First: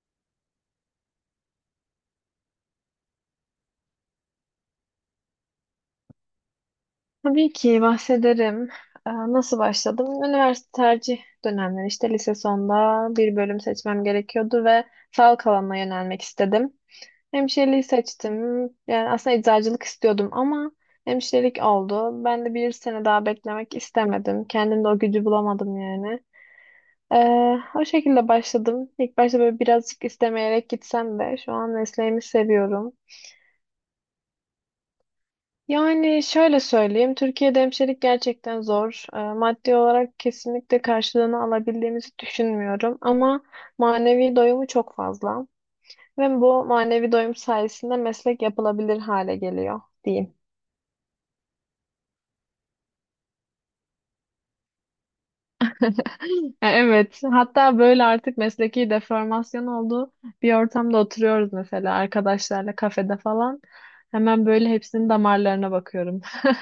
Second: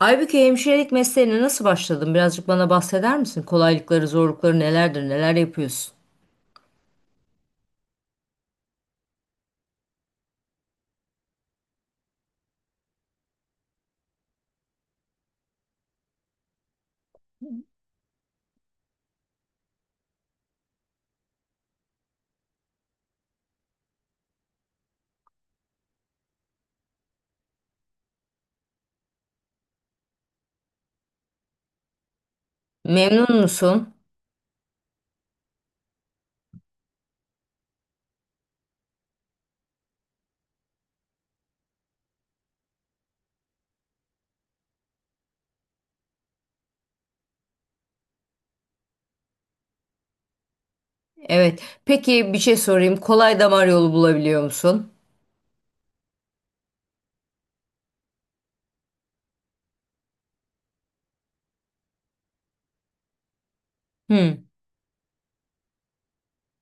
Aybüke, hemşirelik mesleğine nasıl başladın? Birazcık bana bahseder misin? Kolaylıkları, zorlukları nelerdir? Neler yapıyorsun? Tabii ki bahsederim. Nasıl başladım? Üniversite tercih dönemleri işte lise sonunda bir bölüm seçmem gerekiyordu ve sağlık alanına yönelmek istedim. Hemşireliği seçtim. Yani aslında eczacılık istiyordum ama hemşirelik oldu. Ben de bir sene daha beklemek istemedim. Kendimde o gücü bulamadım yani. O şekilde başladım. İlk başta böyle birazcık istemeyerek gitsem de şu an mesleğimi seviyorum. Memnun musun? Yani şöyle söyleyeyim, Türkiye'de hemşirelik gerçekten zor. Maddi olarak kesinlikle karşılığını alabildiğimizi düşünmüyorum ama manevi doyumu çok fazla ve bu manevi doyum sayesinde meslek yapılabilir hale geliyor diyeyim. Evet. Peki bir şey sorayım. Kolay damar yolu bulabiliyor musun? Evet, hatta böyle artık mesleki deformasyon olduğu bir ortamda oturuyoruz mesela arkadaşlarla kafede falan. Hı. Hemen böyle hepsinin damarlarına bakıyorum.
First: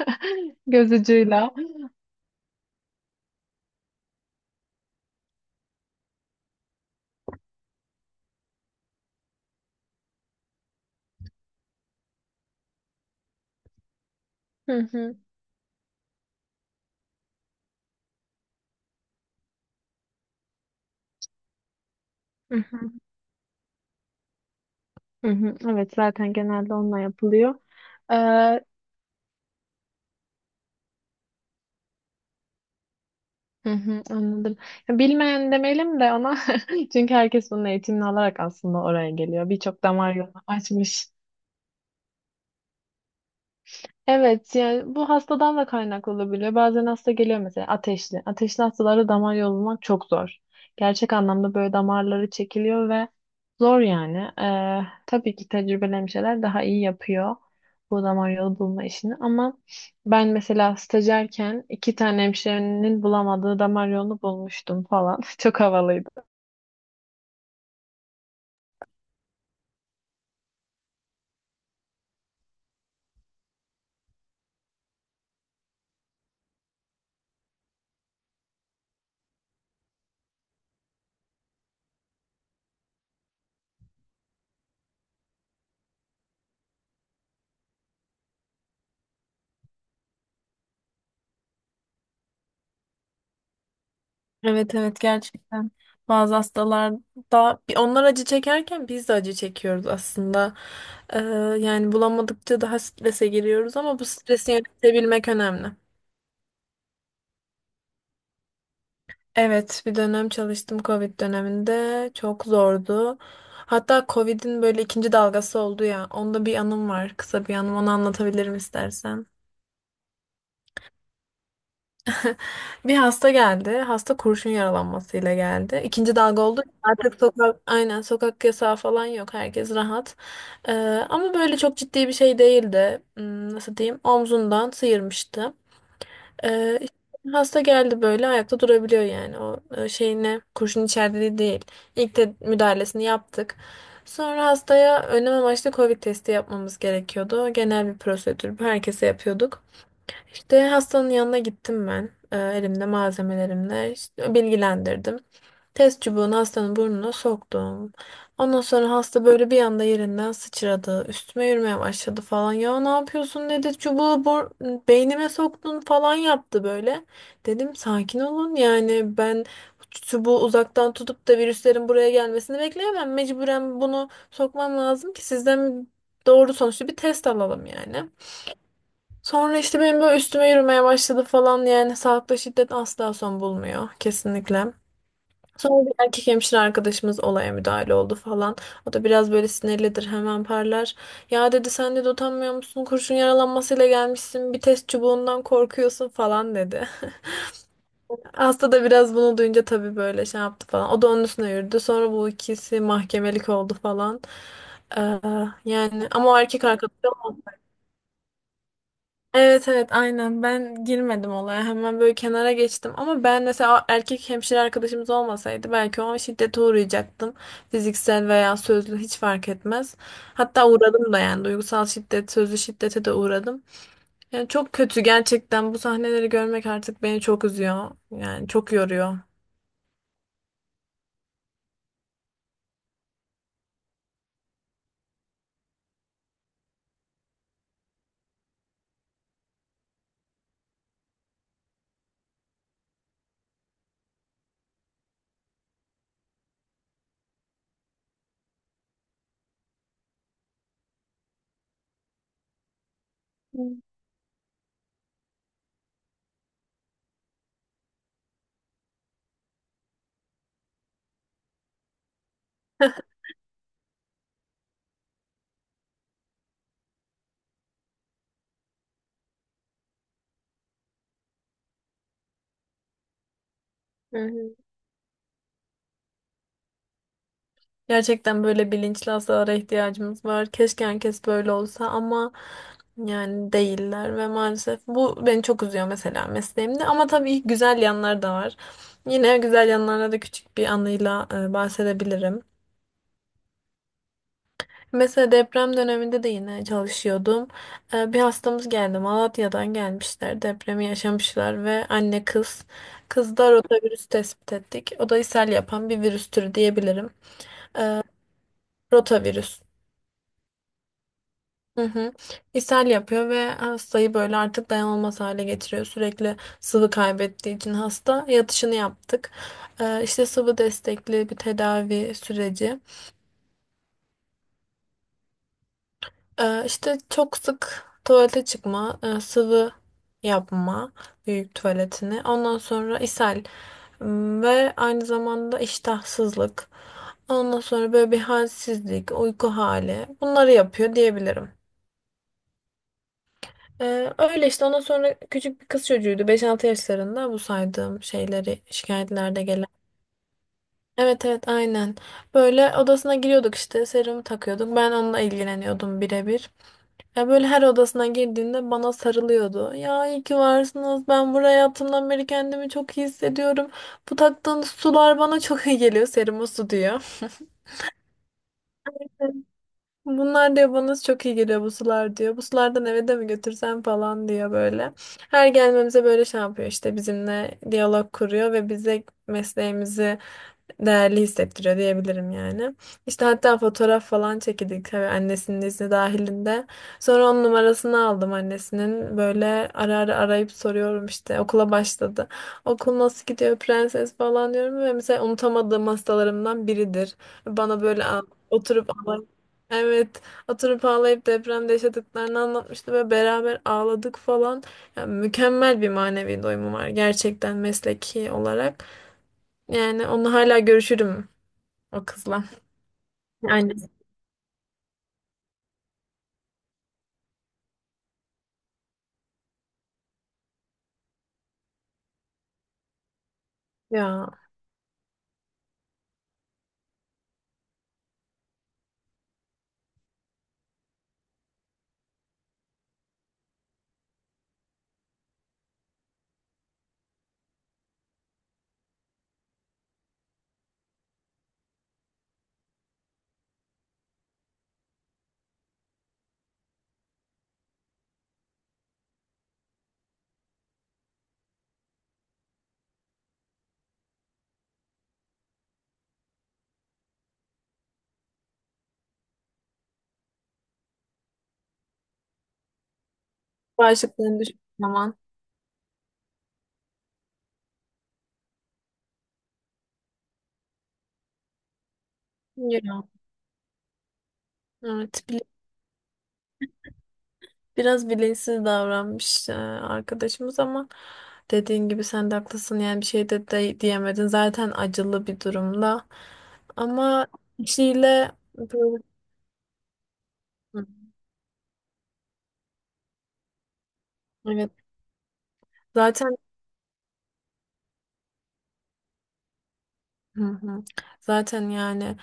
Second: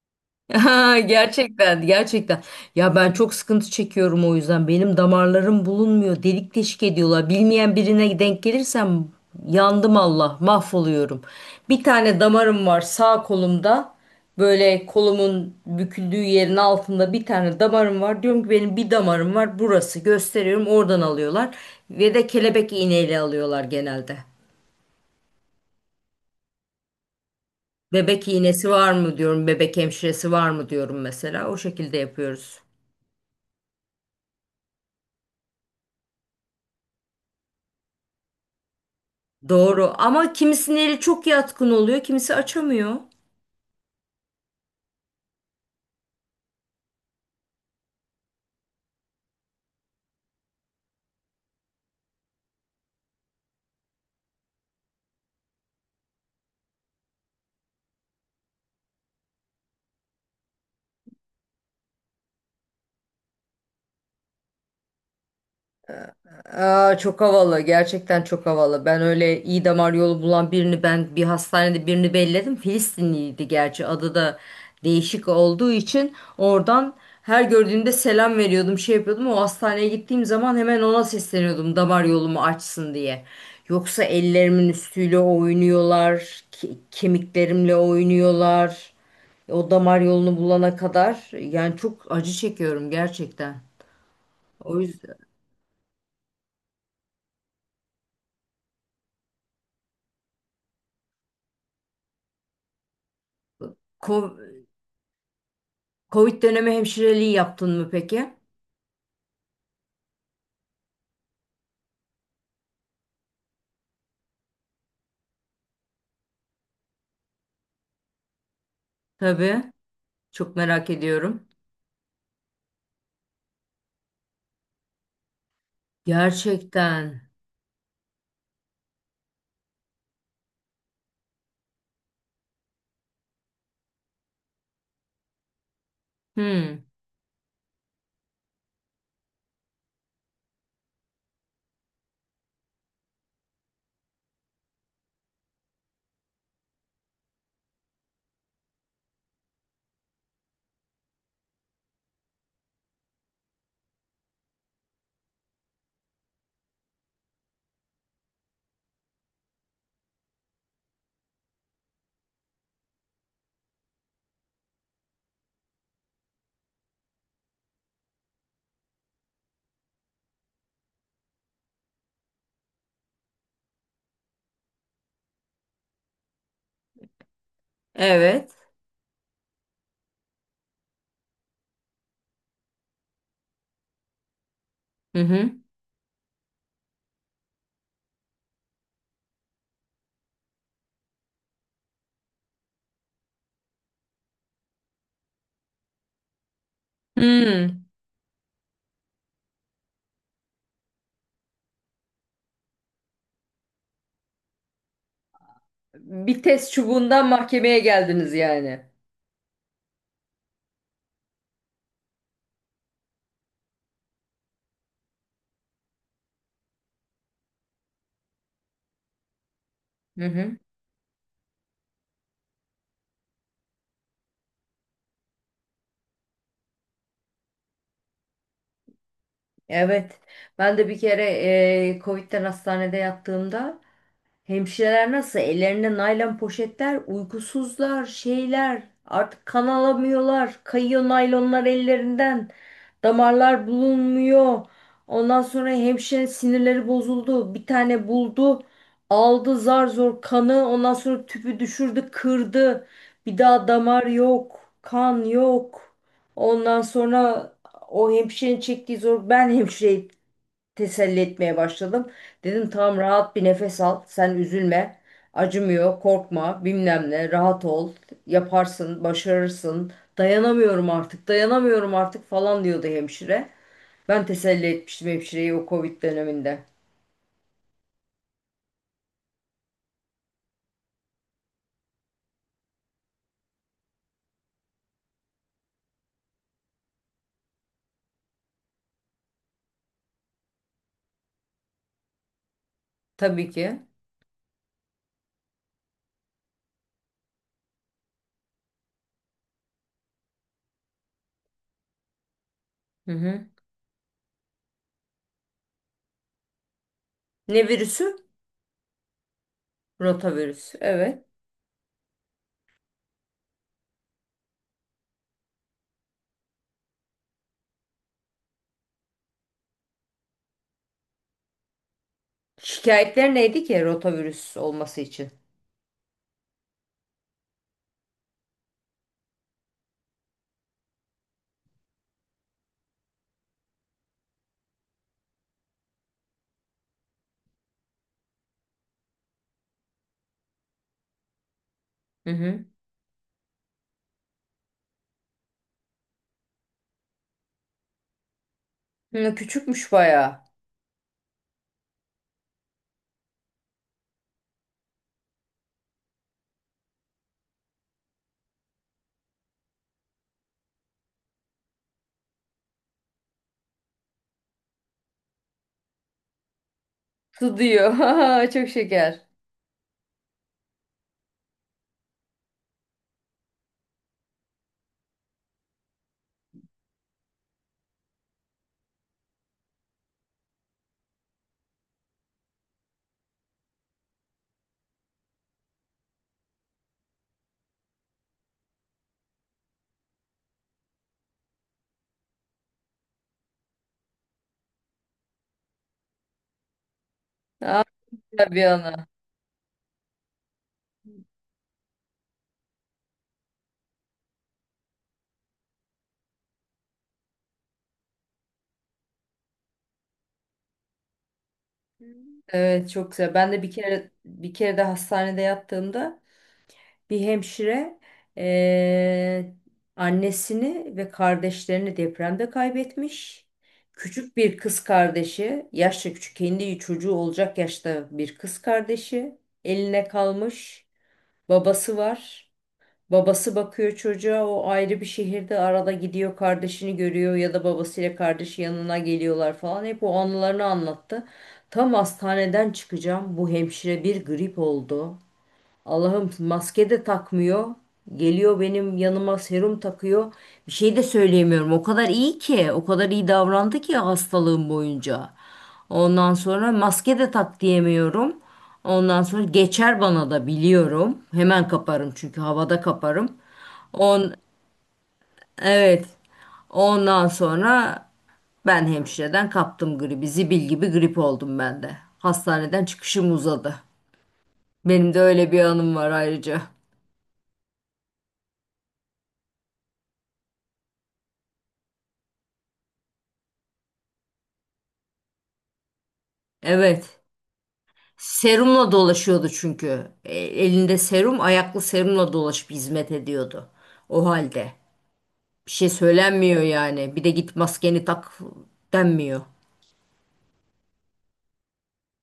Göz Ha, ucuyla. gerçekten, gerçekten. Ya ben çok sıkıntı çekiyorum o yüzden. Benim damarlarım bulunmuyor. Delik deşik ediyorlar. Bilmeyen birine denk gelirsem yandım Allah, mahvoluyorum. Bir tane damarım var sağ kolumda. Hı Böyle hı. kolumun büküldüğü yerin altında bir tane damarım var. Diyorum ki benim bir damarım var. Burası gösteriyorum. Oradan alıyorlar. Ve de Hı kelebek hı. iğneyle alıyorlar genelde. Hı hı, evet zaten genelde onunla yapılıyor. Bebek Hı iğnesi var mı diyorum. Bebek hemşiresi var mı diyorum mesela. O şekilde yapıyoruz. hı, anladım. Ya, bilmeyen demeyelim de ona, çünkü herkes bunun eğitimini alarak aslında oraya geliyor. Birçok Doğru damar ama yolunu kimisinin eli açmış. çok yatkın oluyor, kimisi açamıyor. Evet, yani bu hastadan da kaynaklı olabiliyor. Bazen hasta geliyor mesela ateşli. Ateşli hastalara damar yolu bulmak çok zor. Gerçek anlamda böyle damarları çekiliyor ve zor yani. Tabii ki tecrübelemiş şeyler daha iyi yapıyor bu damar yolu bulma işini. Ama ben mesela stajyerken iki tane hemşirenin bulamadığı damar yolunu bulmuştum falan. Çok havalıydı. Aa, çok havalı. Gerçekten çok havalı. Ben öyle iyi damar yolu bulan birini ben bir hastanede birini belledim. Filistinliydi gerçi. Adı da değişik olduğu için oradan her gördüğümde selam veriyordum, şey yapıyordum. O hastaneye gittiğim zaman hemen ona sesleniyordum damar yolumu açsın diye. Yoksa ellerimin üstüyle oynuyorlar, kemiklerimle oynuyorlar. O damar yolunu bulana kadar yani çok acı çekiyorum gerçekten. Evet O evet, yüzden gerçekten bazı hastalarda onlar acı çekerken biz de acı çekiyoruz aslında. Ee, yani bulamadıkça daha strese giriyoruz ama bu stresi yönetebilmek önemli. Covid dönemi hemşireliği yaptın mı peki? Evet, bir dönem çalıştım, Covid döneminde çok zordu. Hatta Covid'in böyle ikinci dalgası oldu ya, onda bir anım var, kısa bir anım, onu anlatabilirim istersen. Tabii. Çok merak ediyorum. Bir hasta geldi. Hasta kurşun yaralanmasıyla geldi. İkinci dalga oldu. Artık Gerçekten. sokak, aynen sokak yasağı falan yok. Herkes rahat. Ee, ama böyle çok ciddi bir şey değildi. Nasıl diyeyim? Omzundan sıyırmıştı. Hmm. İşte hasta geldi, böyle ayakta durabiliyor yani. O şeyine kurşun içerdiği değil. İlk de müdahalesini yaptık. Sonra hastaya önlem amaçlı Covid testi yapmamız gerekiyordu. Genel bir prosedür. Herkese yapıyorduk. İşte hastanın yanına gittim ben. Elimde malzemelerimle işte bilgilendirdim. Test çubuğunu hastanın burnuna soktum. Ondan sonra hasta böyle bir anda yerinden sıçradı. Üstüme yürümeye başladı falan. Ya ne yapıyorsun dedi. Çubuğu beynime soktun falan yaptı böyle. Dedim sakin olun yani, ben çubuğu uzaktan tutup da virüslerin buraya gelmesini bekleyemem. Mecburen bunu sokmam lazım ki sizden doğru sonuçlu bir test alalım yani. Evet. Sonra işte benim böyle üstüme yürümeye başladı falan, yani sağlıkta şiddet asla son bulmuyor kesinlikle. Hı hı. Sonra bir erkek hemşire arkadaşımız olaya müdahale oldu falan. O da biraz böyle sinirlidir, hemen parlar. Ya dedi, sen de utanmıyor musun? Kurşun yaralanmasıyla gelmişsin. Bir test çubuğundan korkuyorsun falan dedi. Hmm. Hasta da biraz bunu duyunca tabii böyle şey yaptı falan. O da onun üstüne yürüdü. Sonra bu ikisi mahkemelik oldu falan. Ee, yani ama o Bir erkek test çubuğundan arkadaşım. mahkemeye geldiniz yani. Evet evet aynen, ben girmedim olaya, hemen böyle kenara geçtim ama ben mesela erkek hemşire arkadaşımız olmasaydı belki o an şiddete uğrayacaktım, fiziksel veya sözlü hiç fark etmez, Hı hı. hatta uğradım da, yani duygusal şiddet, sözlü şiddete de uğradım, yani çok kötü gerçekten. Bu sahneleri görmek artık beni çok üzüyor, yani çok yoruyor. Evet. Ben de bir kere Covid'den hastanede yattığımda hemşireler nasıl? Ellerinde naylon poşetler, uykusuzlar, şeyler. Artık kan alamıyorlar. Kayıyor naylonlar ellerinden. Damarlar bulunmuyor. Ondan sonra hemşire sinirleri bozuldu. Bir tane buldu. Aldı zar zor kanı. Ondan sonra tüpü düşürdü, kırdı. Bir daha damar yok. Kan yok. Ondan sonra o hemşirenin çektiği zor. Ben hemşire teselli etmeye başladım. Dedim tamam rahat bir nefes al. Sen üzülme. Acımıyor, korkma, bilmem ne. Rahat ol. Yaparsın, başarırsın. Dayanamıyorum artık, dayanamıyorum artık falan diyordu hemşire. Hı Ben hı. teselli etmiştim hemşireyi o Covid döneminde. Gerçekten böyle bilinçli hastalara ihtiyacımız var. Keşke herkes böyle olsa ama yani değiller ve maalesef bu beni çok üzüyor mesela mesleğimde. Ama tabii güzel yanlar da var. Yine güzel yanlarına da küçük bir anıyla bahsedebilirim. Tabii ki. Mesela deprem döneminde de yine çalışıyordum. Bir hastamız geldi. Malatya'dan gelmişler. Depremi yaşamışlar ve anne kız. Hı hı. Kızda rotavirüs tespit ettik. O da ishal yapan bir virüs türü diyebilirim. Ne virüsü? Rotavirüs. Rotavirüs. Evet. Hı. İshal. Önce Şikayetler neydi ki rotavirüs olması için? tuvalı yama büyületini, ondan sonra ishal, ım, zamanda iştahsızlık, ondan sonra bir halsizlik, uyku hali, bunları yapıyor diyebilirim. Hı hı. Öyle işte, ondan sonra küçük bir kız çocuğuydu, 5-6 yaşlarında, bu saydığım şeyleri Hı, şikayetlerde gelen. küçükmüş bayağı. Evet evet aynen. Böyle odasına giriyorduk, işte serumu takıyorduk. Ben onunla ilgileniyordum birebir. Ya böyle her odasına girdiğinde bana sarılıyordu. Ya iyi ki varsınız. Ben buraya hayatımdan beri kendimi çok iyi hissediyorum. Bu taktığınız sular bana çok iyi geliyor. Serumu su diyor. Su diyor. Çok şeker. Bunlar diyor bana çok iyi geliyor bu sular diyor. Bu sulardan eve de mi götürsem falan diyor böyle. Her gelmemize böyle şey yapıyor, işte bizimle diyalog kuruyor ve bize mesleğimizi değerli hissettiriyor diyebilirim yani. İşte hatta fotoğraf falan çekildik, tabii annesinin izni dahilinde. Sonra onun numarasını aldım annesinin. Böyle ara ara arayıp soruyorum, işte okula başladı. Okul nasıl gidiyor prenses falan diyorum ve mesela unutamadığım hastalarımdan biridir. Bana Aa, böyle bir oturup ana. ağlayıp, evet, oturup ağlayıp depremde yaşadıklarını anlatmıştı ve beraber ağladık falan. Yani mükemmel bir manevi doyumu var gerçekten mesleki olarak. Yani onu hala görüşürüm o kızla. Evet çok güzel. Ben de bir Annesi kere bir kere de hastanede yattığımda bir hemşire eee, annesini ve kardeşlerini depremde kaybetmiş. Küçük ya. bir kız kardeşi, yaşça küçük kendi çocuğu olacak yaşta bir kız kardeşi eline kalmış. Babası var. Babası bakıyor çocuğa, o ayrı bir şehirde, arada gidiyor kardeşini görüyor ya da babasıyla kardeşi yanına geliyorlar falan, hep o anılarını anlattı. Tam hastaneden çıkacağım bu hemşire bir grip oldu. Allah'ım, maske de takmıyor. Geliyor benim yanıma serum takıyor. Bir şey de söyleyemiyorum. O kadar iyi ki, o kadar iyi davrandı ki hastalığım boyunca. Ondan sonra maske de tak diyemiyorum. Ondan sonra geçer bana da biliyorum. Hemen kaparım çünkü havada kaparım. On Başlaman. evet. Ondan sonra ben hemşireden kaptım gribi. Zibil gibi grip oldum ben de. Hastaneden Ya. çıkışım uzadı. Benim de Evet. Öyle bir anım var ayrıca. Biraz bilinçsiz davranmış arkadaşımız ama dediğin gibi sen de haklısın. Yani bir şey de diyemedin. Zaten acılı bir durumda. Evet. Ama kişiyle Serumla böyle- dolaşıyordu çünkü. Hı, Elinde serum, ayaklı serumla dolaşıp hizmet ediyordu. O evet. halde. Bir şey Zaten söylenmiyor yani. Bir de git maskeni tak denmiyor. hı hı. Zaten yani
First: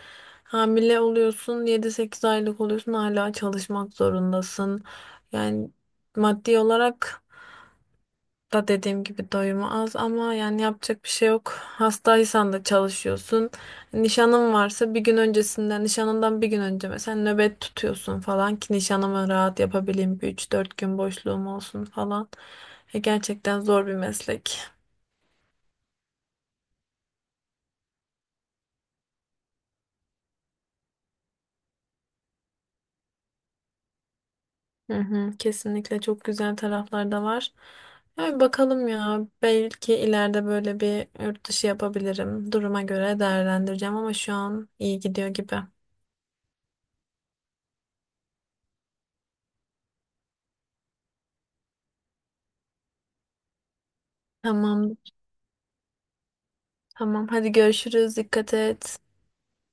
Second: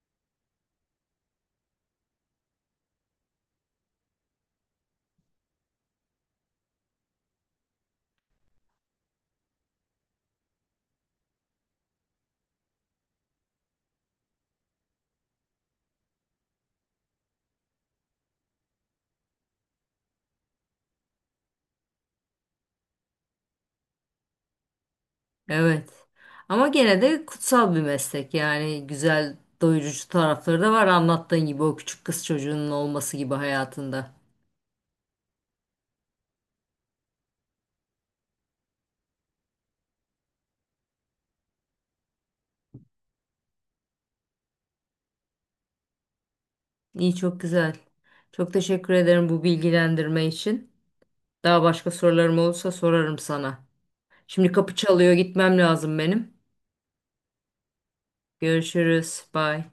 hamile oluyorsun, 7-8 aylık oluyorsun, hala çalışmak zorundasın. Yani maddi olarak da dediğim gibi doyumu az ama yani yapacak bir şey yok. Hastaysan da çalışıyorsun. Nişanın varsa bir gün öncesinden, nişanından bir gün önce mesela nöbet tutuyorsun falan ki nişanımı rahat yapabileyim. Bir 3-4 gün boşluğum olsun falan. Gerçekten zor bir meslek. Evet. Ama gene de kutsal bir meslek. Yani güzel doyurucu tarafları da var. Anlattığın gibi, o küçük kız çocuğunun olması gibi hayatında. Hı hı, kesinlikle çok güzel taraflar da var. Yani bakalım ya, belki ileride böyle bir yurt dışı yapabilirim. Duruma göre değerlendireceğim ama şu an iyi gidiyor gibi. İyi, çok güzel. Çok teşekkür ederim bu bilgilendirme için. Daha başka sorularım olursa sorarım sana. Şimdi kapı Tamam. çalıyor, gitmem lazım benim. Tamam, hadi görüşürüz. Dikkat et. Görüşürüz. Bye.